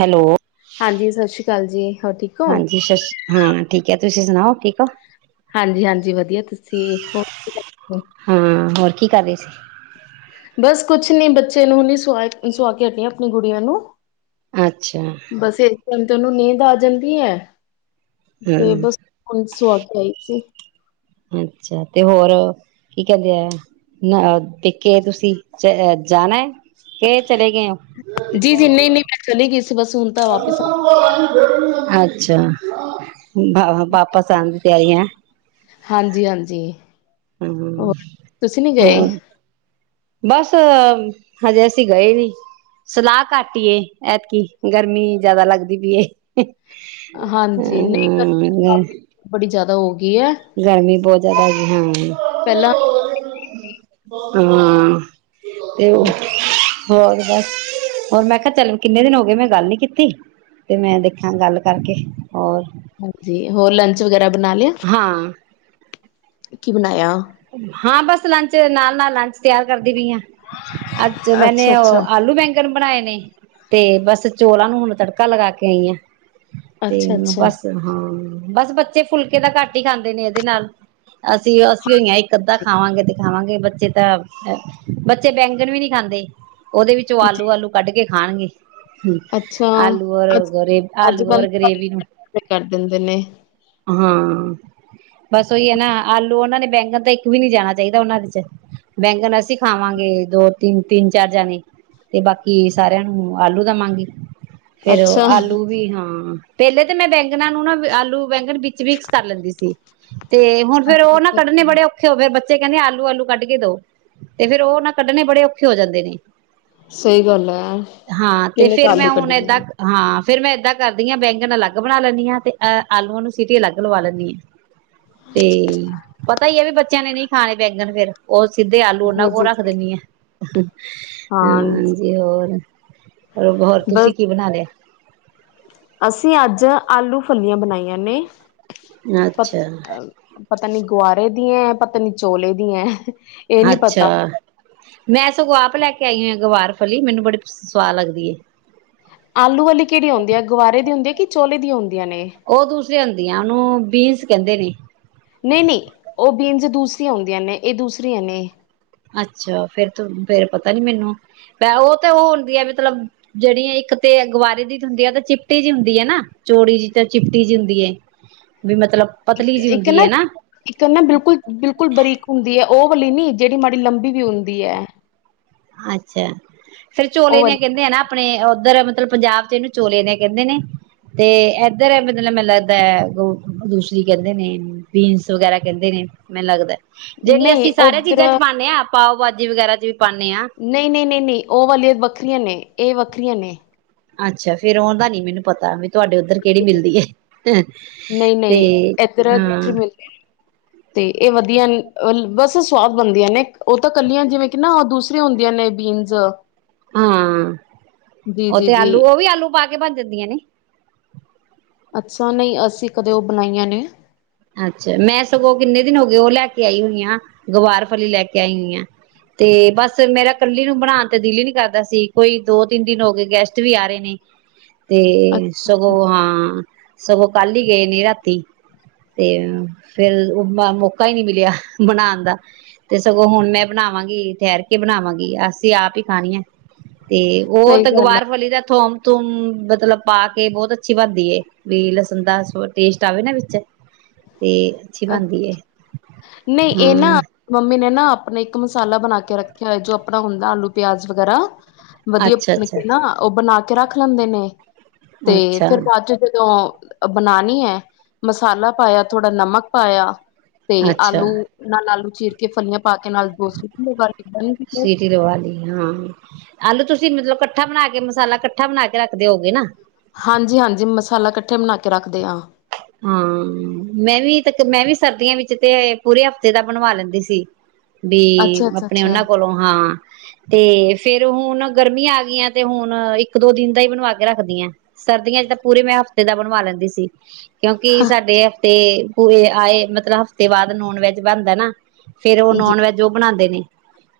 Hello ਹਾਂਜੀ, ਸਤਿ ਸ਼੍ਰੀ ਅਕਾਲ। ਚੱਲ ਜੀ ਹੋਰ ਠੀਕ ਹੋ ਹਾਂਜੀ, ਸ -ਹਾਂ, ਠੀਕ। ਕਿਆ ਤੁਸੀਂ ਸੁਣਾਓ ਠੀਕ ਹੋ? ਹਾਂਜੀ- ਹਾਂਜੀ ਵਧੀਆ। ਤੁਸੀਂ, ਹੋਰ ਹਾਂ, ਹੋਰ ਕੀ ਕਰ ਰਹੀ ਸੀ। ਬਸ ਕੁਛ ਨੀ ਬੱਚੇ ਨੂੰ ਨ ਸੁਆ- ਸੁਆ ਕੇ ਹਟੀਆਂ ਆਪਣੀ ਗੁੜੀਆਂ ਨੂੰ ਅੱਛਾ। ਬਸ ਇਸ ਟਾਈਮ ਉਹਨੂੰ ਨੀਂਦ ਆ ਜਾਂਦੀ ਹੈ। ਤੇ ਹਮ ਬਸ ਹੁਣ ਸੁਆ ਕੇ ਆਈ ਸੀ। ਅੱਛਾ। ਤੇ ਹੋਰ, ਕੀ ਕਹਿੰਦੇ ਆ, ਨਾ ਪਕੇ ਤੁਸੀਂ ਚਹ ਜਾਣਾ। ਕੇ ਚਲੇ ਗਏ। ਜੀ ਜੀ ਨਹੀਂ ਨਹੀਂ ਮੈਂ ਚਲੀ ਗਈ ਸੀ ਬਸ ਹੁਣ ਤਾਂ ਵਾਪਿਸ ਆ ਹਾਂ ਅੱਛਾ। ਵਾਪਸ ਆਉਣ ਦੀ ਤਿਆਰੀ ਹੈ। ਹਾਂਜੀ ਹਾਂਜੀ ਹਾਂ। ਹੋਰ ਤੁਸੀਂ ਨੀ ਗਏ ਹੋਰ ਬਸ, ਹਜੇ ਅਸੀਂ ਗਏ ਨੀ, ਸਲਾਹ ਘੱਟ ਹੀਈ ਐਤਕੀ ਗਰਮੀ ਜਿਆਦਾ ਲੱਗਦੀ ਪਈ। ਹਾਂਜੀ। ਨਹੀਂ, ਹਮ ਗਰਮੀ ਬੜੀ ਜਿਆਦਾ ਹੋਗੀ। ਗਰਮੀ ਬਹੁਤ ਜ਼ਿਆਦਾ ਹੈਗੀ। ਪਹਿਲਾਂ ਹਾਂਜੀ ਹਾਂ। ਅਤੇ ਉਹ ਹੋਰ ਬਸ ਹੋਰ ਮੈਂ ਕਿਹਾ -ਚੱਲ ਕਿੰਨੇ ਦਿਨ ਹੋ ਗਏ ਮੈਂ ਗੱਲ ਨਹੀਂ ਕੀਤੀ। ਤੇ ਮੈਂ ਦੇਖਾਂ, ਗੱਲ ਕਰਕੇ ਹੋਰ ਹਾਂਜੀ। ਹੋਰ ਲੰਚ, ਵਗੈਰਾ ਬਨਨਾ ਲਿਆ। ਹਾਂ ਕੀ ਬਣਾਇਆ। ਹਾਂ ਬਸ ਲੰਚ ਨਾਲ ਨਾਲ ਲੰਚ ਤਿਆਰ ਕਰਦੀ ਪਈ ਹਾਂ ਅੱਛਾ ਮੈਂਨੇ ਉਹ ਆਲੂ ਬੈਂਗਨ ਬਣਾਏ ਨੇ ਤੇ ਬਸ ਚੋਲਾਂ ਨੂੰ ਹੁਣ ਤੜਕਾ ਲਗਾ ਕੇ ਆਈ ਆ ਅਤੇ ਅੱਛਾ ਬਸ ਅੱਛਾ ਹਾਂ ਬਸ ਬੱਚੇ ਫੁਲਕੇ ਤਾਂ ਘੱਟ ਹੀ ਖਾਂਦੇ ਨੇ ਇਹਦੇ ਨਾਲ ਹੋਈ ਇੱਕ ਅੱਧਾ ਖਾਵਾਂਗੇ ਤੇ ਖਾਵਾਂਗੇ ਬੱਚੇ ਤਾਂ ਬੱਚੇ ਬੈਂਗਣ ਵੀ ਨਹੀਂੀ ਖਾਂਦੇ ਉਹਦੇ ਵਿੱਚੋਂ ਆਲੂ ਆਲੂ ਕੱਢ ਕੇ ਖਾਣਗੇ ਅੱਛਾ, ਆਲੂ ਔਰ ਅੱਜ ਗਰੇ ਆਲੂ ਅੱਜ-ਕੱਲ ਔਰ ਗਰੇਵੀ ਨੂੰ ਸਾਰੇ ਕਰ ਦਿੰਦੇ ਨੇ, ਹਾਂ ਬਸ ਉਹੀ ਹੈ ਨਾ ਆਲੂ ਉਹਨਾਂ ਨੇ ਬੈਂਗਣ ਤਾਂ ਇੱਕ ਵੀ ਨਹੀਂੀ ਜਾਣਾ ਚਾਹੀਦਾ ਉਹਨਾਂ ਦੇ ਚ ਬੈਂਗਣ ਅਸੀਂ ਖਾਵਾਂਗੇ ਦੋ ਤਿੰਨ ਤਿੰਨ ਚਾਰ ਜਾਣੇ ਤੇ ਬਾਕੀ ਸਾਰਿਆਂ ਨੂੰ ਆਲੂ ਦਾ ਮੰਗ ਹੀ ਫੇਰ ਅੱਛਾ। ਆਲੂ ਵੀ ਹਾਂ ਪਹਿਲੇ ਤਾਂ ਮੈਂ ਬੈਂ ਨੂੰ ਨਾ ਆਲੂ ਬੈਂਗਨ ਵੀਕਸ ਕਰ ਲੈਂਦੀ ਸੀ ਤੇ ਹੁਣ ਫੇਰ ਅੱਛਾ ਉਹ ਨਾ ਅੱਛਾ ਕੱੇ ਬੜੇ ਅੱਛਾ। ਔਖੇ ਹੋਏ ਬ ਬੱਚੇ ਕਹਿੰਦੇ ਆਲੂ ਆਲੂ ਕੱਢ ਕੇ ਦੋ ਤੇ ਫੇਰ ਉਹ ਨਾ ਕੱਢਣੇ ਬੜੇ ਔਖੇ ਹੋ ਜਾਂਦੇ ਨੇ ਸਹੀ ਗੱਲ ਹੈ ਕਿੰਨੇ ਕੂ ਆਲੂ ਕੱਢਦੀ ਫੇਿਰ ਮੈਂ ਏਦਾਂ ਕਰਦੀ ਹਾਂ ਬੈਂਗਣ ਅਲੱਗ ਬਣਾ ਲੈਂਦੀ ਹਾਂ ਤੇ ਅਹ ਆਲੂਆਂ ਨੂੰ ਸੀਟੀ ਅਲੱਗ ਲਵਾ ਲੈਂਦੀ ਹਾਂ ਤੇ ਪਤਾ ਹੀ ਹੈ ਵੀ ਬੱਚਿਆਂ ਨੇ ਨਹੀਂੀ ਖਾਣੇ ਬੈਂਗਨ ਫੇਰ ਉਹ ਸਿੱਧੇ ਆਲੂ ਉਹਨਾਂ ਜੀ, ਕੋ ਜੀ, ਰੱਖ ਜੀ। ਦਿੰਦੀ ਆ ਹਾਂ, ਹਾਂਜੀ ਹੋਰ ਹੋਰ ਬਸ ਤੁਸੀਂ ਕੀ ਬਣਾ ਲਿਆ ਅਸੀਂ ਅੱਜ ਆਲੂ ਫਲੀਆਂ ਬਣਾਈਆਂ ਨੇ ਪ ਅੱਛਾ ਪਤਾ ਨੀ ਗੁਆਰੇ ਦੀ ਐ ਪਤਾ ਨੀ ਚੋਲੇ ਦੀ ਐ ਇਹ ਨੀ ਅੱਛਾ ਪਤਾ, ਮੈਂ ਸਗੋਂ ਆਪ ਲੈ ਕੇ ਕੇ ਆਈ ਆ ਗਵਾਰ ਫਲੀ ਮੈਨੂੰ ਬੜੀ ਸਆਦ ਲੱਗਦੀ ਆਲੂ ਵਾਲੀ ਕਿਹੜੀ ਹੁੰਦੀ ਹੈ ਗੁਵਾਰੇ ਦੀ ਹੁੰਦੀ ਹੈ ਕਿ ਚੋਲੇ ਦੀ ਹੁੰਦੀ ਹੈ ਉਹ ਦੂਸਰੇ ਅੰਦਰ ਉਹਨੂੰ ਬੀਨਸ ਕਹਿੰਦੇ ਨੇ ਨਹੀਂ ਨਹੀਂ ਉਹ ਬੀਨਜ਼ ਦੂਸਰੀਆਂ ਹੁੰਦੀਆਂ ਨੇ ਇਹ ਦੂਸਰੀਆਂ ਨੇ ਅੱਛਾ ਫੇਰ ਫੇਰ ਪਤਾ ਨੀ ਮੈਨੂੰ ਉਹ ਤੇ ਉਹ ਹੁੰਦੀ ਹੈ ਮਤਲਬ ਜਿਹੜੀ ਇੱਕ ਤੇ ਗਵਾਰੀ ਦੀ ਹੁੰਦੀ ਆ ਤੇ ਚਿਪਟੀ ਜਿਹੀ ਹੁੰਦੀ ਹੈ ਨਾ ਚੋੜੀ ਜਿਹੀ ਚਿਪਟੀ ਜਿਹੀ ਹੁੰਦੀ ਹੈ ਵੀ ਮਤਲਬ ਪਤਲੀ ਇੱਕ ਜਿਹੀ ਇੱਕ ਹੁੰਦੀ ਨਾ ਹੈ ਇੱਕ ਨਾ ਬਿਲਕੁਲ ਬਿਲਕੁਲ ਬਰੀਕ ਹੁੰਦੀ ਹੈ ਉਹ [inaudible] ਨੀ ਜਿਹੜੀ ਮਾੜੀ ਲੰਬੀ ਵੀ ਹੁੰਦੀ ਹੈ ਅੱਛਾ ਫੇਰ ਉਹ ਚੋਲੇ ਦੀਆਂ ਕਹਿੰਦੇ ਆ ਨਾ ਆਪਣੇ ਉੱਧਰ ਮਤਲਬ ਪੰਜਾਬ ਚ ਇਹਨੂੰ ਚੋਲੇ ਨੇ ਕਹਿੰਦੇ ਨੇ ਤੇ ਇੱਧਰ ਮਤਲਬ ਮੈਨੂੰ ਲੱਗਦਾ ਦੂਸਰੀ ਕਹਿੰਦੇ ਨੇ ਬੀਨਸ ਵਗੈਰਾ ਕਹਿੰਦੇ ਨੇ ਮੈਨੂੰ ਲੱਗਦਾ ਵਾਲੀ ਜਿਹੜੀ ਨਹੀਂ ਅਸੀਂ ਸਾਰੇ ਉੱਧਰ ਚੀਜ਼ਾਂ ਚ ਪਾਉਦੇ ਹਾਂ ਪਾਓ ਭਾਜੀ ਵਗੈਰਾ ਚ ਵੀ ਪਾਉਂਦੇ ਹਾਂ ਨਹੀਂ ਨਹੀਂ ਨਹੀਂ ਨਹੀਂ ਉਹ ਵਾਲੀ ਵੱਖਰੀਆਂ ਨੇ ਇਹ ਵੱਖਰੀਆਂ ਨੇ ਅੱਛਾ ਫੇਰ ਉਹਦਾ ਨੀ ਮੈਨੂੰ ਪਤਾ ਤੁਹਾਡੇ ਉੱਧਰ ਕਿਹੜੀ ਮਿਲਦੀ ਹੈ ਨਹੀਂ ਤੇ ਨਹੀਂ ਇੱਧਰ ਦੂਸਰੀ ਹਾਂ ਮਿਲਦੀ ਤੇ ਇਹ ਵਧੀਆ ਬਸ ਸਵਾਦ ਬਣਦੀਆਂ ਨੇ ਉਹ ਤਾਂ ਕੱਲੀਆਂ ਜਿਵੇਂ ਕਿ ਨਾ ਦੂਸਰੀਆਂ ਹੁੰਦੀਆਂ ਨੇ ਬੀਨਸ ਹਾਂ ਜੀ ਉਹ ਜੀ ਤੇ ਜੀ ਆਲੂ ਉਹ ਵੀ ਆਲੂ ਪਾ ਕੇ ਬਣ ਜਾਂਦੀਆਂ ਨੇ ਅੱਛਾ ਨਹੀਂ ਅਸੀਂ ਕਦੇ ਉਹ ਬਣਾਈਆਂ ਨੇ ਅੱਛਾ ਮੈਂ ਸਗੋਂ ਕਿੰਨੇ ਦਿਨ ਹੋ ਗਏ ਉਹ ਲੈ ਕੇ ਆਈ ਹੋਈਆਂ ਗਵਾਰ ਫਲੀ ਲੈ ਕੇ ਆਈ ਹੋਈਆਂ ਤੇ ਬਸ ਮੇਰਾ ਕੱਲੀ ਨੂੰ ਬਣਾਉਣ ਤੇ ਦਿਲ ਹੀ ਨੀ ਕਰਦਾ ਸੀ ਕੋਈ ਦੋ ਤਿੰਨ ਦਿਨ ਹੋ ਗਏ ਗੈਸਟ ਵੀ ਆ ਰਹੇ ਨੇ ਤੇ ਅੱਛਾ, ਸਗੋਂ ਹਾਂ ਸਗੋਂ ਕੱਲ ਹੀ ਗਏ ਨੇ ਰਾਤੀ ਤੇ ਫੇਿਰ ਮੌਕਾ ਹੀ ਨਹੀਂ ਮਿਲਿਆ ਬਣਾਉਣ ਦਾ ਤੇ ਸਗੋਂ ਹੁਣ ਮੈਂ ਬਣਾਵਾਂਗੀ ਠਹਿਰ ਕੇ ਬਣਾਵਾਂਗੀ ਅਸੀਂ ਆਪ ਹੀ ਖਾਣੀ ਹੈ ਤੇ ਉਹ ਸਹੀ ਤੇ ਗੱਲ ਗਵਾਰ ਫਲੀ ਦਾ ਥੋਮ ਤ ਮਤਲਬ ਪਾ ਕੇ ਬਹੁਤ ਅੱਛੀ ਬਣਦੀ ਵੀ ਲਸਣ ਦਾ ਟੇਸਟ ਆਵੇ ਨਾ ਵਿੱਚ ਤੇ ਅੱਛੀ ਅੱ ਬਣਦੀ ਏ। ਨਹੀਂ ਇਹ ਹਾਂ ਨਾ ਮੰਮੀ ਨੇ ਨਾ ਆਪਣਾ ਇੱਕ ਮਸਾਲਾ ਬਣਾ ਕੇ ਰੱਖਿਆ ਹੋਆ ਜੋ ਆਪਣਾ ਹੁੰਦਾ ਆਲੂ ਪਿਆਜ ਵਗੈਰਾ ਵਧੀਆ ਅੱਛਾ ਅੱਛਾ ਭੁੰਨਕੇ ਨਾ ਉਹ ਬਣਾ ਕੇ ਕੇ ਰੱਖ ਲੈਂਦੇ ਨੇ ਤੇ ਅੱਛਾ ਫਿਰ ਬਾਅਦ ਚ ਜਦੋਂ ਬਣਾਉਣੀ ਹੈ ਮਸਾਲਾ ਪਾਇਆ ਥੋੜਾ ਨਮਕ ਪਾਇਆ ਤੇ ਅੱਛਾ ਆਲੂ ਨਾਲ ਆਲੂ ਚੀਰ ਕੇ ਫਲੀਆਂ ਪਾ ਕੇ ਨਾਲ ਦੋ ਸੀਟੀ ਲਗਾ ਕੇ ਬਣ ਗਈ ਸੀਟੀ ਲਵਾ ਲਈ ਹਾਂ ਆਲੂ ਤੁਸੀਂ ਮਤਲਬ ਇਕੱਠਾ ਬਣਾ ਕੇ ਮਸਾਲਾ ਇਕੱਠਾ ਬਣਾ ਕੇ ਰੱਖਦੇ ਹੋਗੇ ਨਾ ਹਾਂਜੀ ਹਾਂਜੀ ਮਸਾਲਾ ਇਕੱਠੇ ਬਣਾ ਕੇ ਰੱਖਦੇ ਹਾਂ ਹਾਂ ਮੈਂ ਵੀ ਤਾਂ ਮੈਂ ਵੀ ਸਰਦੀਆਂ ਵਿੱਚ ਤੇ ਪੂਰੇ ਹਫ਼ਤੇ ਦਾ ਬਣਵਾ ਲੈਂਦੀ ਸੀ ਵੀ ਅੱਛਾ ਅੱਛਾ ਆਪਣੇ ਉਹਨਾਂ ਅੱਛਾ ਕੋਲੋਂ ਹਾਂ ਤੇ ਫੇਰ ਹੁਣ ਗਰਮੀਆਂ ਆ ਗਈਆਂ ਤੇ ਹੁਣ ਇੱਕ ਦੋ ਦਿਨ ਦਾ ਹੀ ਬਣਵਾ ਕੇ ਰੱਖਦੀਆਂ ਸਰਦੀਆਂ ਚ ਤਾਂ ਪੂਰੇ ਮੈਂ ਹਫ਼ਤੇ ਦਾ ਬਣਵਾ ਲੈਂਦੀ ਸੀ ਕਿਉਂਕਿ ਸਾਡੇ ਹਫ਼ਤੇ ਆਏ, ਮਤਲਬ ਹਫ਼ਤੇ ਬਾਅਦ ਨੌਨਵੈਜ ਬਣਦਾ ਨਾ। ਫੇਰ, ਉਹ ਜੀ ਨੌਨ- ਵੈਜ ਉਹ ਬਣਾਉਂਦੇ ਨੇ।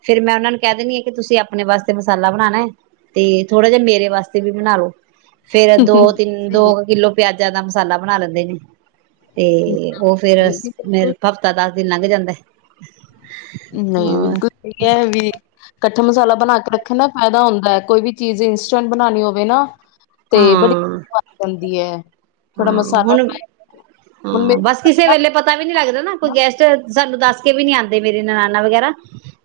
ਫਿਰ ਮੈਂ ਉਹਨਾ ਨੂੰ ਕਹਿ ਦੇਨੀ ਆ ਕਿ, ਤੁਸੀਂ ਆਪਣੇ ਵਾਸਤੇ ਮਸਾਲਾ ਬਣਾਣਾ ਤੇ, ਥੋੜਾ ਜਿਹਾ ਮੇਰੇ ਵਾਸਤੇ ਵੀ ਬਣਾ ਲੋ। ਫੇਰ ਦੋ, ਤਿੰਨ ਦੋ, ਸਹੀ ਕੁ ਕਿੱਲੋ ਪਿਆਜਾ ਦਾ ਮਸਾਲਾ ਬਣਾ ਲੈਂਦੇ ਨੇ। ਤੇ, ਉਹ ਫੇਰ ਹੈ ਮੇ ਹਫਤਾ ਦੱ ਦਿਨ ਲੰਘ ਜਾਂਦੈ। ਨਹੀਂ, ਬਿਲਕੁਲ ਸਹੀ ਹੈ, ਵੀ ਕੱਠਾ ਮਸਾਲਾ ਬਣਾ ਕੇ ਰੱਖਣ ਨਾ ਫਾਇਦਾ ਹੁੰਦਾ, ਕੋਈ ਵੀ ਚੀਜ਼ ਇੰਸਟੈਂਟ ਬਨਾਨੀ ਹੋਵੇ ਨਾ ਤੇ ਬੜੀ, ਹਾਂ, ਦੀ ਐ। ਹਾਂ, ਹੁਣ ਹੁਣ ਹਾਂ, ਬਸ ਕਿਸੇ ਮੇਰਾ ਵੇਲੇ ਪਤਾ ਵੀ ਨਹੀਂ ਲੱਗਦਾ, ਨਾ ਕੋਈ ਗੈਸਟ ਸਾਨੂੰ ਦੱਸ ਕੇ ਵੀ ਨੀ, ਆਂਦੇ ਮੇਰੇ ਨਣਾਨਾ ਵਗੈਰਾ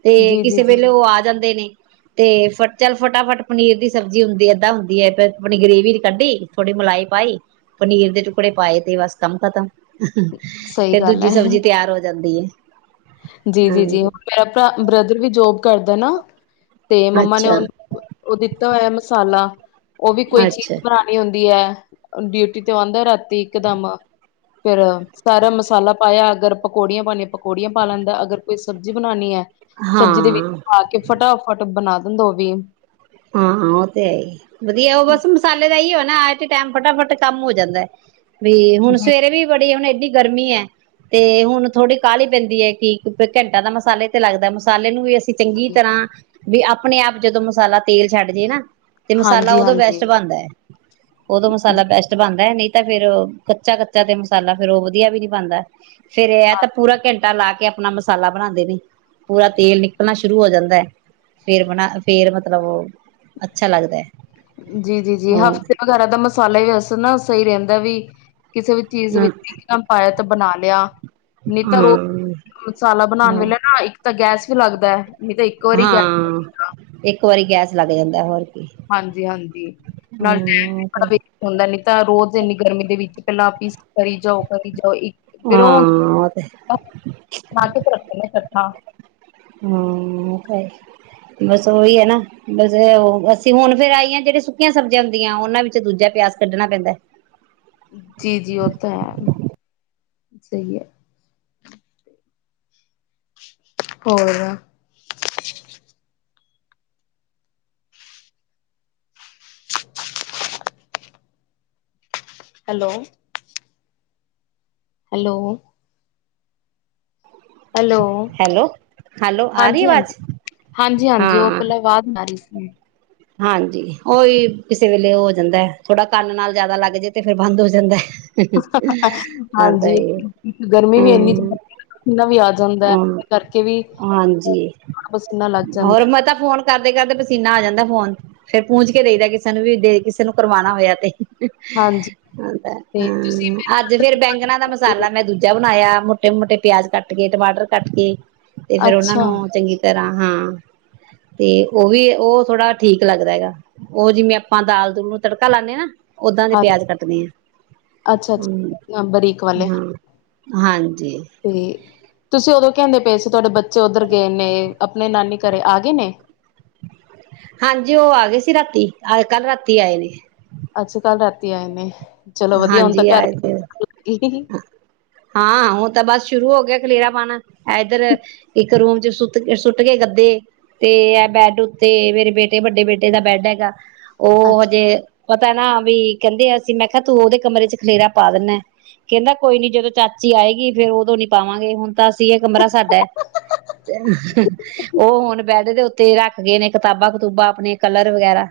ਤੇ ਜੀ ਜੀ ਕਿਸੇ ਜੀ ਵੇਲੇ ਉਹ ਆ ਜਾਂਦੇ ਨੇ। ਤੇ ਫ ਚੱਲ ਫਟਾਫਟ ਪਨੀਰ ਦੀ ਸਬਜ਼ੀ ਹੁੰਦੀ, ਏਦਾਂ ਹੁੰਦੀ ਹੈ ਆਪਣੀ ਗ੍ਰੇਵੀ ਕੱਢੀ ਥੋੜੀ ਮਲਾਈ ਪਾਈ। ਪਨੀਰ ਦੇ ਟੁਕੜੇ ਪਾਏ ਤੇ, ਬਸ ਕੰਮ ਖਤਮ। ਸਹੀ ਫ਼ਿਰ ਗੱਲ ਦੂਜੀ ਹੈ ਸਬਜ਼ੀ ਤਿਆਰ ਹੋ ਜਾਂਦੀ ਏ। ਜੀ, ਜੀ, ਜੀ ਹਰ ਮੇਰਾ ਭਰਾ ਬ੍ਰਦਰ ਵੀ ਜੋਬ ਕਰਦਾ ਨਾ ਤੇ ਮੰਮਾ ਨੇ, ਅੱਛਾ। ਉਹਨੂੰ- ਉਹ ਦਿੱਤਾ ਹੋਇਆ, ਮਸਾਲਾ। ਉਹ ਵੀ, ਕੋਈ ਚੀਜ਼ ਅੱਛਾ ਬਣਾਉਣੀ ਹੁੰਦੀ ਹੈ। ਡਿਊਟੀ ਤੇ ਆਉਂਦਾ ਰਾ ਇੱਕਦਮ। ਫੇਰ, ਸਾਰਾ ਮਸਾਲਾ ਪਾਇਆ ਅਗਰ ਪਕੋੜੀਆਂ ਪਾਨੀਆਂ, ਪਕੋੜੀਆਂ ਪਾ ਲੈਂਦਾ, ਅਗਰ ਕੋਈ ਸਬਜ਼ੀ ਬਣਾਨੀ ਐ। ਸਬਜ਼ੀ ਦੇ ਵਿੱਚ ਹਾਂ ਪਾ- ਕੇ ਫਟਾਫਟ ਬਣਾ ਦੋ ਦਿਨ। ਹਾਂ, ਹਾਂ। ਉਹ ਤੇ ਹੈ ਹੀ, ਵਧੀਆ ਉਹ ਬਸ ਮਸਾਲੇ ਦਾ ਹੀਈ ਆਏ ਤੇ ਟਾਈਮ ਫਟਾਫਟ ਕੰਮ ਹੋ ਜਾਂਦਾ। ਵੀ ਹੁਣ ਜੀ ਸਵੇਰੇ ਵੀ ਬੜੀ ਹੁਣ ਏਡੀ ਗਰਮੀ ਐ, ਤੇ ਹੁਣ ਥੋੜੀ ਕਾਹਲੀ ਪੈਂਦੀ ਹੈ, ਕਿ ਘੰਟਾ ਦਾ ਮਸਾਲੇ ਤੇ ਲੱਗਦਾ ਮਸਾਲੇ ਨੂੰ ਵੀ ਅ ਚੰਗੀ ਤਰ੍ਹਾਂ ਵੀ ਆਪਣੇ ਆਪ ਜਦੋਂ ਮਸਾਲਾ ਤੇਲ ਛੱਡ ਜੇ ਨਾ ਤੇ ਮਸਾਲਾ ਉਦੋਂ ਹਾਂਜੀ-ਹਾਂਜੀ ਬੈਸਟ ਬਣਦਾ ਹੈ ਉਦੋਂ ਜੀ ਮਸਾਲਾ ਬੈਸਟ ਬਣਦਾ ਹੈ ਨਹੀਂ ਤਾਂ ਫੇਰ ਕੱਚਾ ਕੱਚਾ ਤੇ ਮਸਾਲਾ ਫੇਰ ਉਹ ਵਧੀਆ ਵੀ ਨਹੀਂ ਬਣ ਦਾ ਫੇਰ ਇਹ ਹਾਂ ਤਾਂ ਪੂਰਾ ਘੰਟਾ ਲਾ ਕੇ ਆਪਣਾ ਮਸਾਲਾ ਬਣਾਉਂਦੇ ਨੇ ਪੂਰਾ ਤੇਲ ਨਿਕਲਣਾ ਸ਼ੁਰੂ ਹੋ ਜਾਂਦਾ ਹੈ। ਫੇਰ ਬਣਾ ਫੇਰ ਮਤਲਬ ਅੱਛਾ ਲੱਗਦਾ ਹੈ ਜੀ -ਜੀ -ਜੀ ਹਮ ਹਫ਼ਤੇ ਵਗੈਰਾ ਦਾ ਮ ਮਸਾਲਾ ਵੀ ਵੈਸੇ ਨਾ ਸਹੀ ਰਹਿੰਦਾ ਵੀ ਕਿਸੇ ਵੀ ਚੀਜ਼ ਹਮ ਵਿੱਚ ਦੇਮ ਪਾਇਆ ਤਾਂ ਬਣਾ ਲਿਆ ਨਹੀਂ ਤਾਂ ਰੋਜ਼ ਮਸਾਲਾ ਬਣਾਉਣ ਹਮ ਵੇਲੇ ਨਾ ਇੱਕ ਤਾਂ ਗੈਸ ਲੱਗਦਾ ਹੈ। ਨਹੀਂ ਤਾਂ ਇੱਕੋ ਵਾਰੀ ਹਾਂ ਗੈਸ ਲੱਗੇਗਾ। ਇੱਕ ਇੱਕ ਵਾਰੀ ਗੈਸ ਲੱਗ ਜਾਂਦਾ ਹੋਰ। ਕੀ ਹਾਂਜੀ ਹਾਂਜੀ ਨਾਲ ਹਮ ਟਾਈਮ ਵੀ ਵੇਸਟ ਹੁੰਦਾ ਨੀ ਤਾਂ ਰੋਜ਼ ਜਿੰਨੀ ਗਰਮੀ ਦੇ ਵਿੱਚ ਪਹਿਲਾਂ ਆਪ ਹੀ ਕਰੀ ਜਾਓ ਕਰੀ ਜਾਓ ਇੱਕ ਫਿਰ ਉਹ ਹੁੰਦਾ, ਹਾਂ ਉਹ ਤੇ ਬਣਾ ਕੇ ਤੇ ਰੱਖੇ ਨੇ ਇਕੱਠਾ ਹੇਹੀ। ਬਸ ਉਹੀ ਹੈ। ਨਾ ਬਸ ਅਸੀਂ ਹੁਣ ਫੇਰ ਆਈ ਹ ਜਿਹੜੀਆਂ ਸੁੱਕੀਆਂ ਸਬਜ਼ੀਆਂ ਹੁੰਦੀਆਂ ਉਹਨਾਂ ਵਿੱਚ ਦੂਜਾ ਪਿਆਸ ਕੱਢਣਾ ਪੈਂਦਾ ਜੀ -ਜੀ ਉਹ ਤਾਂ ਹੈ। ਸਹੀ ਹੈ। ਹੋਰ- hello hello hello hello hello ਆ ਰਹੀ ਹਾਂਜੀ ਆਵਾਜ਼ -ਹਾਂਜੀ -ਹਾਂਜੀ -ਹਾਂਜੀ ਉਹ ਹਾਂ ਪਹਿਲਾ ਆਵਾਜ ਆ ਰਹੀ ਸੀ। ਹੂ ਹਾਂਜੀ ਉਹ ਵੀ ਕਿਸੇ ਵੇਲੇ ਹੋ ਜਾਂਦਾ ਥੋੜਾ ਕੰਨ ਨਾਲ ਜਿਆਦਾ ਲੱਗ ਜਾੇ ਤੇ ਫਿਰ ਬੰਦ ਹੋ ਜਾਂਦਾ। ਆ ਤਾਂ ਹਾਂਜੀ ਇਹ ਗਰਮੀ ਵੀ ਇਨੀ ਹੂੰ ਹਾਂਜੀ ਪਸੀਨਾ ਲੱਗ ਜਾਂਦਾ ਹੋਰ ਮੈਂ ਤਾਂ ਫੋਨ ਕਰਦੇ ਕਰਦੇ ਪਸੀਨਾ ਆ ਜਾਂਦਾ ਫੋਨ ਫੇਰ ਪੂੰਜ ਕੇ ਦੇਦਾ ਕਿਸੇ ਨੂੰ ਵੀ ਦੇ ਕਿਸੇ ਨੂੰ ਕਰਵਾਉਣਾ ਹੋਇਆ ਤੇ ਹੈ। ਹਾਂਜੀ ਤੇ ਅੱਜ ਫੇਰ ਬੈਂਗਣਾ ਦਾ ਤੁਸੀਂ ਮਸਾਲਾ ਮੈਂ ਦੂਜਾ ਬਣਾਇਆ ਤੀਨ ਮੋਟੇ ਪਿਆਜ ਕੱਟ ਕੱਟ ਕੇ ਟਮਾਟਰ ਕੱਟ ਕੇ ਤੇ ਫੇਰ ਉਹਨਾ ਅੱਛਾ ਨੂੰ ਚੰਗੀ ਤਰ੍ਹਾਂ ਹਾਂ ਤੇ ਉਹ ਵੀ ਉਹ ਥੋੜਾ ਠੀਕ ਲੱਗਦਾ ਹੈਗਾ ਉਹ ਜਿਵੇਂ ਆਪਾਂ ਦਾਲ ਦੂਲ ਨੂੰ ਤੜਕਾ ਲਾਦੇ ਹਾਂ ਨਾ ਓਦਾਂ ਦੇ ਹਾਂ ਪਿਆਜ ਕੱਟਦੇ ਆ। ਅੱਛਾ-ਅੱਛਾ ਬਰੀਕ ਵਾਲੇ ਹਾਂਜੀ- ਜੀ। ਤੇ ਤੁਸੀਂ ਉਦੋਂ ਕਹਿੰਦੇ ਪਏ ਸੀ ਤੁਹਾਡੇ ਬੱਚ ਬੱਚੇ ਉਧਰ ਗਏ ਨੇ ਆਪਣੇ ਨਾਨੀ ਘਰੇ ਆ ਗਏ ਨੇ ਅੱਜ ਕੱਲ ਰਾਤੀ ਆਏ ਨੇ ਅੱਜ ਕੱਲ੍ਹ ਰਾਤੀ ਆਏ ਨੇ ਚਲੋ ਵਧੀਆ ਹੁਣ ਤਾਂ ਹਾਂਜੀ ਘਰ ਆਏ ਤੇ ਵੀ ਹਾਂ ਉਹ ਤਾਂ ਬਸ ਸ਼ੁਰੂ ਹੋ ਗਿਆ ਖਲੇਰਾ ਪਾਣਾ ਏਧੱਰ ਇੱਕ ਰੂਮ ਚ ਸੁੱਟ ਸੁੱਟ ਕੇ ਗੱਦੇ ਤੇ ਇਹ ਬੈਡ ਉੱਤੇ ਮੇਰੇ ਬੇਟੇ ਵੱਡੇ ਬੇਟੇ ਦਾ ਬੈਡ ਹੈਗਾ। ਉਹ ਅੱਛਾ ਹਜੇ ਪ ਭੈਣਾ ਵੀ ਕਹਿੰਦੇ ਆ ਅਸੀਂ ਮੈਂ ਕ ਤੂੰ ਉਹਦੇ ਕਮਰੇ ਚ ਖਲੇਰਾ ਪਾ ਦਿੰਦਾ, ਕਹਿੰਦਾ ਕੋਈ ਨੀ ਜਦੋਂ ਚਾਚੀ ਆਏਗੀ ਫੇਰ ਉਦੋਂ ਨੀ ਪਾਵਾਂਗ ਹੁਣ ਤਾਂ ਅਸੀਂ ਇਹ ਕਮਰਾ ਸਾਡਾ ਉਹ ਹੁਣ ਬੈਡ ਦੇ ਉੱਤੇ ਤੇ ਰੱਖ ਗਏ ਨੇ ਕਿਤਾਬਾਂ-ਕਤੂਬਾਂ ਆਪਣੇ ਕਲਰ ਵਗੈਰਾ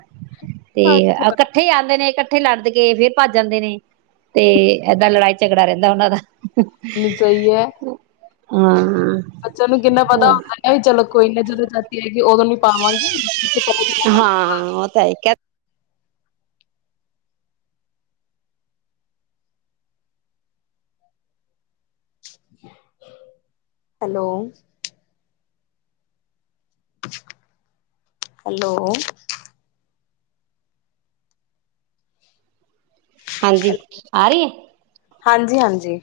ਤੇ ਅੱਛਾ ਇਕੱਠੇ ਆਂਦੇ ਨੇ ਇਕ ਇਕੱਠੇ ਲੜਦੇ ਕੇ ਫ਼ਿਰ ਭੱਜ ਜਾਂਦੇ ਨੇ ਤੇ ਏਦਾਂ ਲੜਾਈ ਝਗੜਾ ਰਹਿੰਦਾ ਉਹਨਾਂ ਦਾ ਨਹੀਂ ਸਹੀ ਏ। ਹਾਂ। ਬੱਚਿਆਂ ਨੂੰ ਕਿੰਨਾ ਪਤਾ ਹੁੰਦਾ ਏ ਚਲੋ ਕੋਈ ਨਾ ਜਦੋਂ ਚਾਚੀ ਆਏ। ਹਾਂ ਉਹ ਤਾਂ ਹੈ ਕਿ ਹੈਲੋ। ਹੈਲੋ। ਹਾਂਜੀ ਆ ਰਹੀ ਹੈ। ਹਾਂਜੀ-ਹਾਂਜੀ।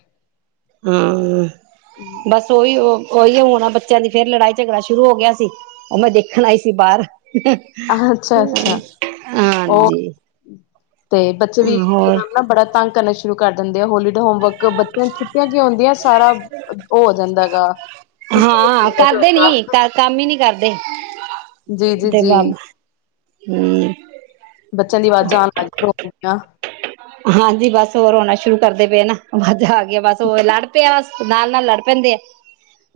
ਹਮ ਬਸ ਉਹੀ ਉਹ ਉਹੀ ਹੁਣ ਬੱਚਿਆਂ ਦੀ ਫ਼ਿਰ ਲੜਾਈ ਝਗੜਾ ਸ਼ੁਰੂ ਹੋ ਗਿਆ ਸੀ। ਉਹ ਮੈਂ ਦੇਖਣ ਹੀ ਸੀ ਬਾਹਰ ਅੱਛਾ-ਅੱਛਾ ਉਹ ਹਾਂਜੀ। ਤੇ ਬੱਚੇ ਵੀ ਹੋਰ ਇੱਕਦਮ ਨਾ ਬੜਾ ਤੰਗ ਕਰਨ ਸ਼ੁ ਸ਼ੁਰੂ ਕਰ ਦਿੰਦੇ, ਹੋਲੀਡੇ ਹੋਮਵਰਕ ਬੱਚਿਆਂ ਛੁੱਟੀਆਂ ਕੀ ਹੁੰਦੀਆਂ ਸਾਰਾ ਹੋ ਓ ਜਾਂਦਾ ਗਾ [inaudible] ਹਾਂ ਕਰਦੇ ਨੀ, ਕੰਮ ਹੀ ਨੀ ਕਰਦੇ ਅ [unintelligible] ਜੀ ਜੀ ਜੀ ਹਮ ਬੱਚਿਆਂ ਦੀ ਆਵਾਜ਼ ਆਣ ਲਗ ਕੀ [unintelligible] ਹਾਂਜੀ ਬਸ ਹੋਰ ਰੋਣਾ ਸ਼ੁਰੂ ਕਰਦੇ ਪਏ ਨਾ ਜਾ ਕੇ [unintelligible] ਬਸ ਉਹ ਲੜ ਪਿਆ ਬ [unintelligible] ਨਾਲ ਨਾਲ ਲੜ ਪੈਂਦੇ ਆ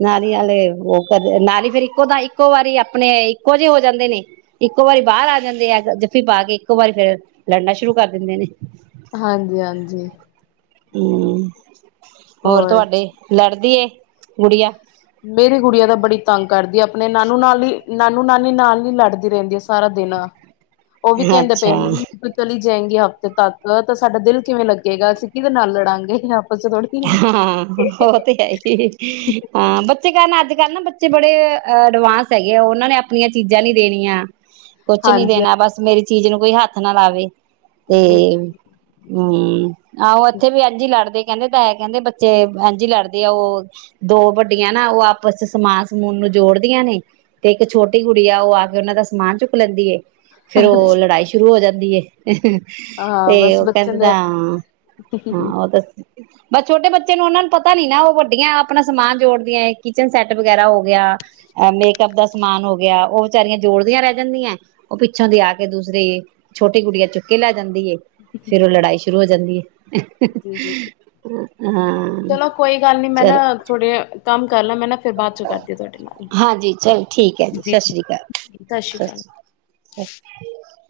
ਨਾਲੀ ਨਾਲੇ ਉਹ ਕਰਦੇ ਨਾਲ ਫਿਰ ਇੱਕੋ ਤਾਂ ਇੱਕੋ ਵਾਰੀ ਆਪਣੇ ਇੱਕੋ ਜਿਹੇ ਹੋ ਜਾਂਦੇ ਨੇ ਇੱਕੋ ਵਾਰੀ ਬਾਹਰ ਆ ਜਾਂਦੇ ਆ ਜੱਫੀ ਪਾ ਕੇ ਇੱਕੋ ਵਾਰੀ ਫੇਿਰ ਲੜਨਾ ਸ਼ੁਰੂ ਕਰ ਦਿੰਦੇ ਨੇ ਹਾਂਜੀ ਹਾਂਜੀ ਹਮ ਹੋਰ ਤੁਹਾਡੇ ਲੜਦੀ ਏ ਗੁੜਿਆ ਗੁੱਡੀਆ ਦਾ ਬੜੀ ਤੰਗ ਕਰਦੀ ਹੈ ਆਪਣੇ ਨਾਨੂ ਨਾਲ ਹੀ ਨਾਨੂ ਨਾਨੀ ਨਾਲ ਹੀ ਲੜਦੀ ਰਹਿੰਦੀ ਹੈ ਸਾਰਾ ਦਿਨ ਉਹ ਵੀ ਕਹਿੰਦੇ ਪਏ ਅੱਛਾ ਵੀ ਤੂੰ ਚਲੀ ਜਾਏਗੀ ਹਫ਼ ਤੇ ਤਦ ਤਾਂ ਸਾਡਾ ਦਿਲ ਕਿਵੇਂ ਲੱਗੇਗਾ ਅਸੀਂ ਕਿਹਦੇ ਨਾਲ ਲੜਾਂਗੇ ਆਪਸ ਚ ਥੋੜੀ ਹਾਂ ਉਹ ਤੇ ਹੈ ਹੀ ਹਾਂ ਬ ਬੱਚੇ ਕਾਰਨ ਅੱਜ ਕੱਲ੍ਹ ਨਾ ਬੱਚੇ ਬੜੇ ਅ ਅਡਵਾਂਸ ਹੈਗੇ ਆ ਉਹਨਾਂ ਨੇ ਆਪਣੀਆਂ ਚੀਜ਼ਾਂ ਨੀ ਦੇਣੀਆਂ ਕੁਛ ਨੀ ਹਾਂਜੀ ਦੇਣਾ ਬਸ ਮੇਰੀ ਚੀਜ਼ ਨੂੰ ਕੋਈ ਹੱਥ ਨਾ ਲਾਵੇ ਤੇ ਜੀ ਹਮ ਆਹੋ ਐਥੇ ਵੀ ਇੰਝ ਹੀ ਲੜਦੇ ੈ [unintelligible] ਕਹਿੰਦੇ ਬੱਚੇ ਐਂਜ ਇ ਲੜਦੇ ਆ ਉਹ ਦੋ ਵੱਡੀਆਂ ਨਾ ਉਹ ਆਪਸ ਚ ਸਮਾਨ ਸਮੂਨ ਨੂੰ ਜੋੜਦੀਆਂ ਨੇ ਤੇ ਇੱਕ ਛੋਟੀ ਕੁੜੀ ਆ ਉਹ ਆ ਕੇ ਉਹਨਾਂ ਦਾ ਸਮਾਨ ਚੁੱਕ ਲੈਂਦੀ ਏ ਫੇਰ ਉਹ ਲੜਾਈ ਸ਼ੁਰੂ ਹੋ ਜਾਂ ਹੁੰਦੀ ਹੈ [unintelligible] ਹਾਂ ਤੇ ਬਸ ਉਹ ਬੱਚੇ ਕਹਿੰਦਾ ਦੇ ਜੀ ਹਾਂ ਉਹ ਤਾਂ ਬ ਛੋਟੇ ਬੱਚੇ ਨੂੰ ਉਹਨਾ ਨੂੰ ਪਤਾ ਨੀ ਨਾ ਉਹ ਵੱਡੀਆਂ ਆਪਣਾ ਸਮਾਨ ਜੋੜਦੀਆਂ ਕਿਚਨ ਸੈੱਟ ਵਗੈਰਾ ਹੋ ਗਿਆ ਮੇਕਅਪ ਦਾ ਸਮਾਨ ਹੋ ਗਿਆ ਉਹ ਵਿਚਾਰੀਆਂ ਜੋੜਦੀਆਂ ਰਹਿ ਜਾਂਦੀਆਂ ਉਹ ਪਿੱਛੋਂ ਦੀ ਆ ਕੇ ਦੂਸਰੇ ਛੋਟੀ ਗੁਡੀਆ ਚੁੱਕੇ ਲੈ ਜਾਂਦੀ ਏ ਫੇਰ ਉਹ ਲੜਾਈ ਸ਼ੁਰੂ ਹੋ ਜਾਂਦੀ ਏ ਹਾ ਜੀ ਜੀ ਹਾ ਹਮ ਚਲੋ ਕੋਈ ਗੱਲ ਨੀ ਮੈਂ ਨਾ ਥੋੜੇ ਕੰਮ ਕਰ ਲਾ ਮੈਂ ਨਾ ਫਿਰ ਬਾਅਦ ਚੋਂ ਕਰਦੀ ਤੁਹਾਡੇ ਨਾਲ। ਹਾਂਜੀ ਚਲ ਠੀਕ ਹੈ ਜੀ ਸਤਿ ਸ੍ਰੀ ਅਕਾਲ ਸ਼੍ਰੀ ਸਤਿ ਅਕਾਲ। ਸ਼੍ਰੀ ਅ